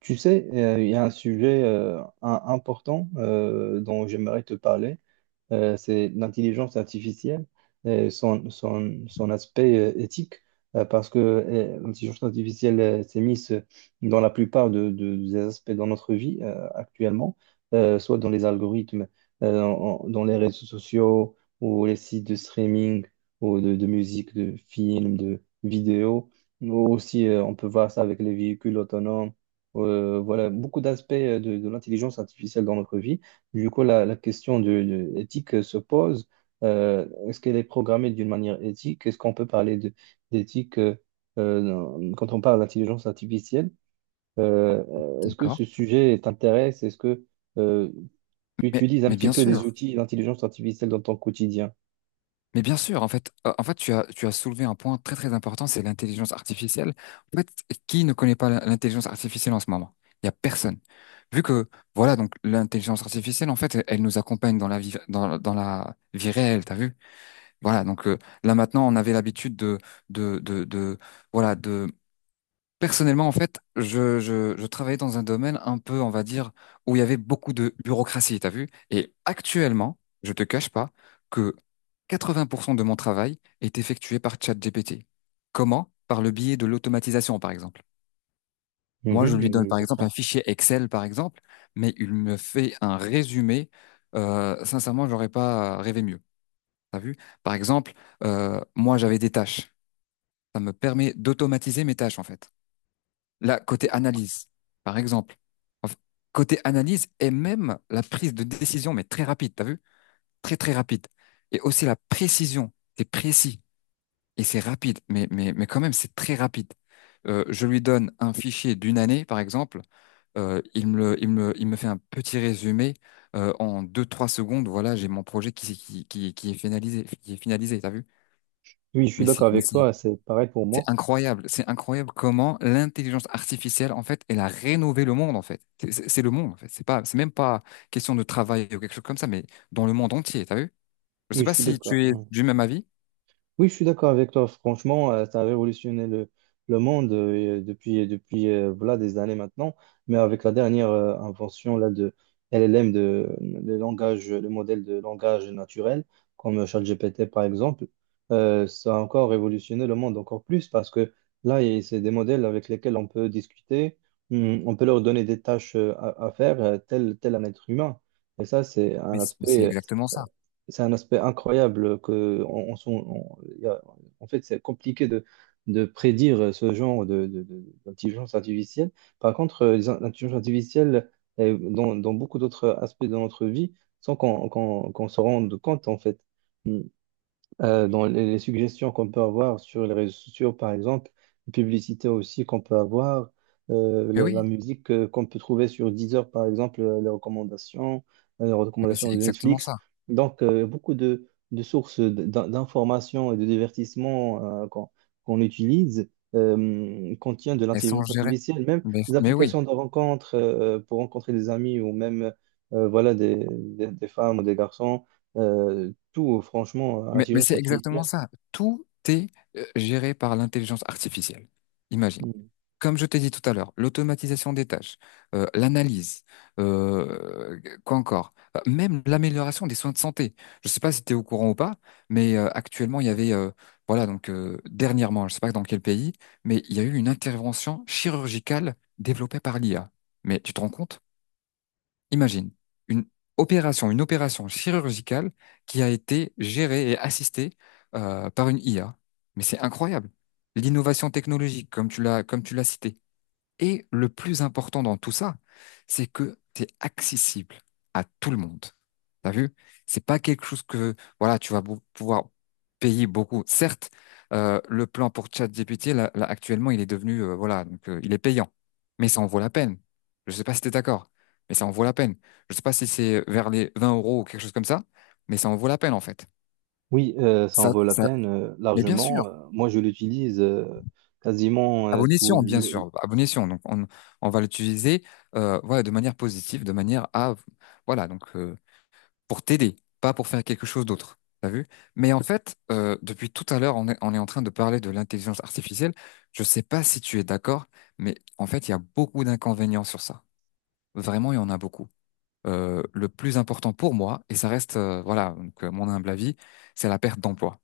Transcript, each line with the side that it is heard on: right: Tu sais, il y a un sujet important dont j'aimerais te parler, c'est l'intelligence artificielle et son aspect éthique, parce que l'intelligence artificielle s'est mise dans la plupart des aspects dans notre vie actuellement, soit dans les algorithmes, dans les réseaux sociaux ou les sites de streaming ou de musique, de films, de vidéos. Nous aussi, on peut voir ça avec les véhicules autonomes, voilà, beaucoup d'aspects de l'intelligence artificielle dans notre vie. Du coup, la question de éthique se pose. Est-ce qu'elle est programmée d'une manière éthique? Est-ce qu'on peut parler d'éthique, quand on parle d'intelligence artificielle? Euh, est-ce que
left: D'accord.
right: ce sujet t'intéresse? Est-ce que euh, tu
left: Mais,
right: utilises un
left: mais
right: petit
left: bien
right: peu
left: sûr,
right: des outils d'intelligence artificielle dans ton quotidien?
left: en fait, tu as soulevé un point très très important, c'est l'intelligence artificielle. En fait, qui ne connaît pas l'intelligence artificielle en ce moment? Il y a personne. Vu que, voilà, donc l'intelligence artificielle, en fait, elle nous accompagne dans la vie, dans la vie réelle, t'as vu? Voilà, donc là maintenant, on avait l'habitude de, voilà, de. Personnellement, en fait, je travaillais dans un domaine un peu, on va dire, où il y avait beaucoup de bureaucratie, t'as vu? Et actuellement, je te cache pas que 80% de mon travail est effectué par ChatGPT. Comment? Par le biais de l'automatisation, par exemple. Moi, je
right: Mhm,
left: lui donne,
right: je
left: par exemple,
right: comprends.
left: un fichier Excel, par exemple, mais il me fait un résumé. Sincèrement, j'aurais pas rêvé mieux. T'as vu? Par exemple, moi, j'avais des tâches. Ça me permet d'automatiser mes tâches, en fait. Là, côté analyse, par exemple. Enf- Côté analyse et même la prise de décision, mais très rapide, t'as vu? Très, très rapide. Et aussi la précision. C'est précis et c'est rapide, mais quand même, c'est très rapide. Je lui donne un fichier d'une année, par exemple. Il me, le- il me fait un petit résumé en deux trois secondes. Voilà, j'ai mon projet qui est finalisé, t'as vu?
right: Oui, je suis
left: mais c'est-
right: d'accord avec toi. C'est pareil pour
left: c'est
right: moi.
left: incroyable, c'est incroyable comment l'intelligence artificielle, en fait, elle a rénové le monde, en fait. C'est le monde, en fait. C'est pas, c'est même pas question de travail ou quelque chose comme ça, mais dans le monde entier, t'as vu? Je sais
right: Oui, je
left: pas
right: suis
left: si tu es
right: d'accord.
left: du même avis,
right: Oui, je suis d'accord avec toi. Franchement, ça a révolutionné le monde depuis voilà, des années maintenant. Mais avec la dernière invention là, de LLM, de, le langage, le modèle de langage naturel, comme ChatGPT par exemple, ça a encore révolutionné le monde encore plus parce que là, c'est des modèles avec lesquels on peut discuter, on peut leur donner des tâches à faire, tel, tel un être humain. Et ça, c'est un
left: mais c'est
right: aspect.
left: exactement ça.
right: C'est un aspect incroyable que on s'en- on- y a- en fait c'est compliqué de prédire ce genre d'intelligence artificielle. Par contre, l'intelligence artificielle dans beaucoup d'autres aspects de notre vie sans qu'on se rende compte en fait. Mm Dans les suggestions qu'on peut avoir sur les réseaux sociaux, par exemple, les publicités aussi qu'on peut avoir,
left: Mais
right: la
left: oui,
right: musique qu'on peut trouver sur Deezer, par exemple, les
left: mais
right: recommandations
left: c'est
right: de
left: exactement
right: Netflix.
left: ça.
right: Donc, beaucoup de sources d'informations et de divertissements qu'on utilise. Contiennent de
left: Elles sont
right: l'intelligence
left: gérées.
right: artificielle, même
left: Mais,
right: des
left: mais oui.
right: applications de rencontre pour rencontrer des amis ou même voilà des femmes ou des garçons. Tout, franchement,
left: Mais
right: l'intelligence
left: c'est exactement
right: artificielle,
left: ça. Tout est géré par l'intelligence artificielle. Imagine.
right: mm.
left: Comme je t'ai dit tout à l'heure, l'automatisation des tâches, l'analyse, quoi encore, même l'amélioration des soins de santé. Je ne sais pas si tu es au courant ou pas, mais actuellement, il y avait, voilà, donc dernièrement, je ne sais pas dans quel pays, mais il y a eu une intervention chirurgicale développée par l'IA. Mais tu te rends compte? Imagine une une opération chirurgicale qui a été gérée et assistée par une IA. Mais c'est incroyable. L'innovation technologique, comme tu l'as cité, et le plus important dans tout ça, c'est que c'est accessible à tout le monde. T'as vu? C'est pas quelque chose que, voilà, tu vas pouvoir payer beaucoup. Certes, le plan pour ChatGPT, là, actuellement, il est devenu, voilà, donc, il est payant. Mais ça en vaut la peine. Je sais pas si t'es d'accord, mais ça en vaut la peine. Je sais pas si c'est vers les 20 euros ou quelque chose comme ça, mais ça en vaut la peine, en fait.
right: Oui, ça en
left: Ça,
right: vaut la
left: ça,
right: peine
left: mais bien sûr.
right: largement. Moi, je l'utilise quasiment
left: À bon,
right: tous
left: bien sûr,
right: les...
left: à bon. Donc, on va l'utiliser voilà, de manière positive, de manière à, voilà, donc pour t'aider, pas pour faire quelque chose d'autre. T'as vu? Mais en fait, depuis tout à l'heure, on est en train de parler de l'intelligence artificielle. Je sais pas si tu es d'accord, mais en fait, il y a beaucoup d'inconvénients sur ça. Vraiment, il y en a beaucoup. Le plus important pour moi, et ça reste, voilà, donc, mon humble avis, c'est la perte d'emploi.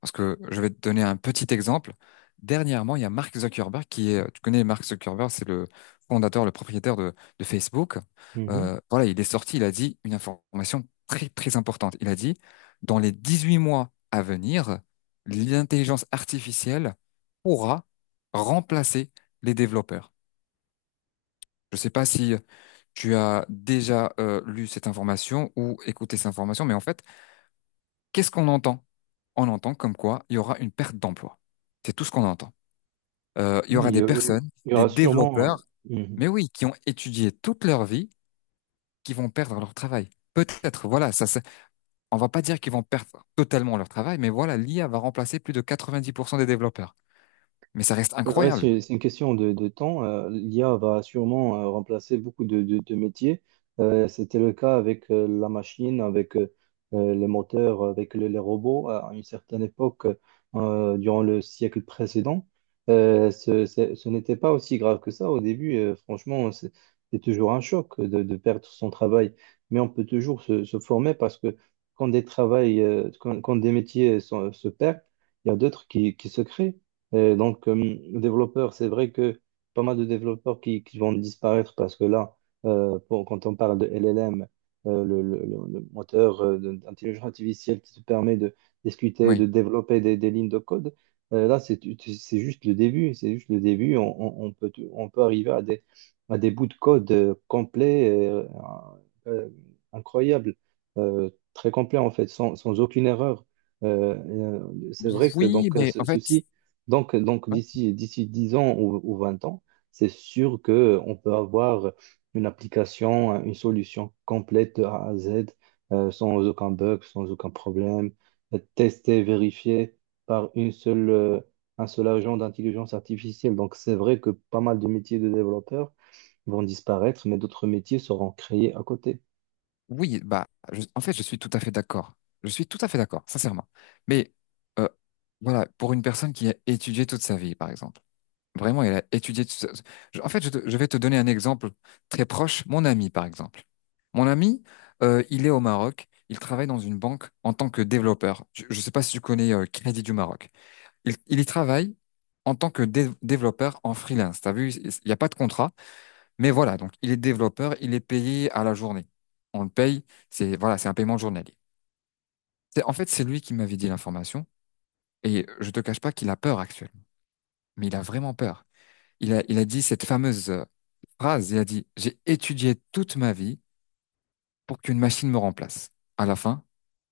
left: Parce que je vais te donner un petit exemple. Dernièrement, il y a Mark Zuckerberg qui est, tu connais Mark Zuckerberg, c'est le fondateur, le propriétaire de Facebook.
right: Mhm.
left: Voilà, il est sorti, il a dit une information très, très importante. Il a dit, dans les 18 mois à venir, l'intelligence artificielle pourra remplacer les développeurs. Je ne sais pas si tu as déjà lu cette information ou écouté cette information, mais en fait, qu'est-ce qu'on entend? On entend comme quoi il y aura une perte d'emploi. C'est tout ce qu'on entend. Il y aura
right: Oui,
left: des personnes,
right: il y
left: des
right: aura
left: développeurs,
right: sûrement... euh, hmm,
left: mais oui, qui ont étudié toute leur vie, qui vont perdre leur travail. Peut-être, voilà, ça, on va pas dire qu'ils vont perdre totalement leur travail, mais voilà, l'IA va remplacer plus de 90% des développeurs. Mais ça reste
right: C'est vrai,
left: incroyable.
right: c'est une question de temps. l'IA va sûrement remplacer beaucoup de métiers. C'était le cas avec la machine, avec les moteurs, avec les robots à une certaine époque, durant le siècle précédent. Ce n'était pas aussi grave que ça au début. Franchement, c'est toujours un choc de perdre son travail. Mais on peut toujours se former parce que quand des travails, quand des métiers se perdent, il y a d'autres qui se créent. Et donc, développeur, c'est vrai que pas mal de développeurs qui vont disparaître parce que là, quand on parle de LLM, le moteur d'intelligence artificielle qui te permet de discuter,
left: Oui.
right: de développer des lignes de code, là, c'est juste le début. C'est juste le début. On peut, on peut arriver à à des bouts de code complets, euh, euh, incroyables, très complets en fait, sans aucune erreur. Euh, et, c'est vrai que
left: Oui,
right: donc,
left: mais en fait,
right: ceci donc,
left: ouais.
right: d'ici 10 ans ou 20 ans, c'est sûr que on peut avoir une application, une solution complète de A à Z, sans aucun bug, sans aucun problème, testée, vérifiée par une seule, un seul agent d'intelligence artificielle. Donc, c'est vrai que pas mal de métiers de développeurs vont disparaître, mais d'autres métiers seront créés à côté.
left: Oui, bah, en fait, je suis tout à fait d'accord. Je suis tout à fait d'accord, sincèrement. Mais euh, voilà, pour une personne qui a étudié toute sa vie, par exemple. Vraiment, il a étudié tout ça. En fait, je vais te donner un exemple très proche. Mon ami, par exemple. Mon ami, il est au Maroc. Il travaille dans une banque en tant que développeur. Je ne sais pas si tu connais Crédit du Maroc. Il y travaille en tant que développeur en freelance. T'as vu, il n'y a pas de contrat, mais voilà. Donc, il est développeur. Il est payé à la journée. On le paye. C'est voilà, c'est un paiement journalier. C'est en fait, c'est lui qui m'avait dit l'information. Et je te cache pas qu'il a peur actuellement. Mais il a vraiment peur. Il a dit cette fameuse phrase, il a dit, j'ai étudié toute ma vie pour qu'une machine me remplace. À la fin,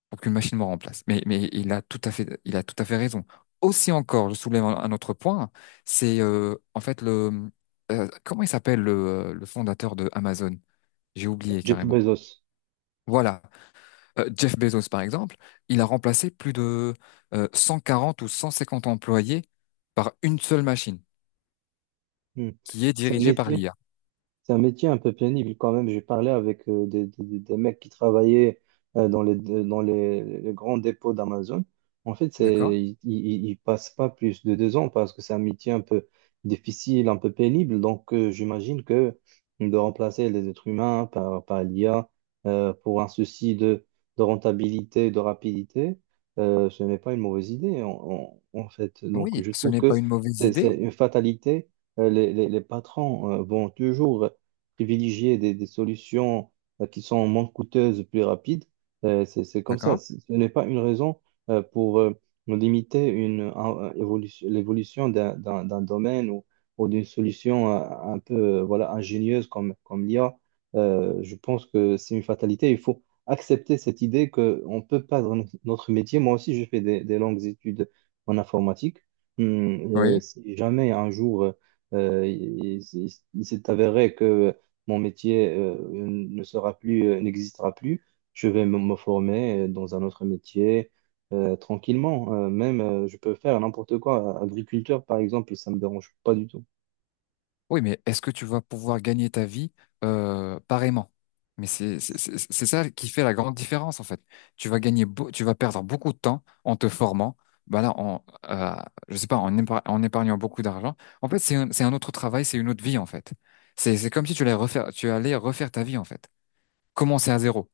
left: pour qu'une machine me remplace. Mais il a tout à fait, il a tout à fait raison. Aussi encore, je soulève un autre point, c'est en fait le, comment il s'appelle le, le, fondateur de Amazon? J'ai oublié
right: Jeff
left: carrément.
right: Bezos.
left: Voilà. Jeff Bezos par exemple, il a remplacé plus de 140 ou 150 employés par une seule machine
right: Hmm.
left: qui est
right: C'est un
left: dirigée par
right: métier.
left: l'IA.
right: C'est un métier un peu pénible quand même. J'ai parlé avec des mecs qui travaillaient dans les grands dépôts d'Amazon. En fait, c'est, ils passent pas plus de 2 ans parce que c'est un métier un peu difficile, un peu pénible. Donc, j'imagine que de remplacer les êtres humains par, par l'IA pour un souci de rentabilité, de rapidité, ce n'est pas une mauvaise idée en fait. Donc,
left: Oui,
right: je
left: ce
right: trouve
left: n'est
right: que
left: pas une mauvaise
right: c'est
left: idée,
right: une fatalité. Les patrons vont toujours privilégier des solutions qui sont moins coûteuses, plus rapides. C'est comme ça.
left: d'accord?
right: Ce n'est pas une raison pour limiter une, évolution, l'évolution d'un domaine ou d'une solution un peu voilà, ingénieuse comme l'IA. Je pense que c'est une fatalité. Il faut accepter cette idée qu'on peut perdre notre métier. Moi aussi, j'ai fait des longues études en informatique.
left: Oui.
right: Si jamais un jour... il s'est avéré que mon métier ne sera plus, n'existera plus. Je vais me former dans un autre métier tranquillement. Même, je peux faire n'importe quoi. Agriculteur, par exemple, ça me dérange pas du tout.
left: Oui, mais est-ce que tu vas pouvoir gagner ta vie pareillement? Mais c'est ça qui fait la grande différence en fait. Tu vas perdre beaucoup de temps en te formant. Bah là, en, euh, je sais pas, en épargnant beaucoup d'argent. En fait, c'est un autre travail, c'est une autre vie en fait. C'est comme si tu allais refaire ta vie en fait. Commencer à zéro.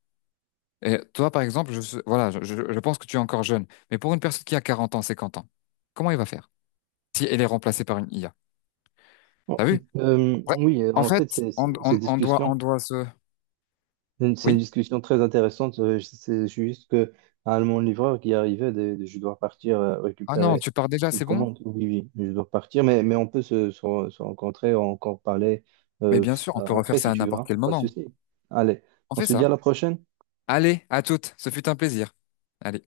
left: Et toi, par exemple, voilà, je pense que tu es encore jeune, mais pour une personne qui a 40 ans, 50 ans, comment il va faire? Si elle est remplacée par une IA. T'as
right: Bon,
left: vu? Ouais.
right: oui,
left: En
right: en
left: fait,
right: fait, ces
left: on
right: discussions...
left: doit se...
right: C'est une
left: Oui?
right: discussion très intéressante. C'est juste que à mon livreur qui arrivait, je dois partir
left: Ah non,
right: récupérer
left: tu pars déjà,
right: une
left: c'est bon?
right: commande. Oui, oui, je dois partir, mais on peut se rencontrer, encore parler
left: Mais bien sûr, on peut refaire
right: après
left: ça
right: si
left: à
right: tu veux,
left: n'importe
right: hein,
left: quel
right: pas de
left: moment.
right: souci. Allez,
left: On
right: on
left: fait
right: se dit à
left: ça.
right: la prochaine.
left: Allez, à toutes, ce fut un plaisir. Allez.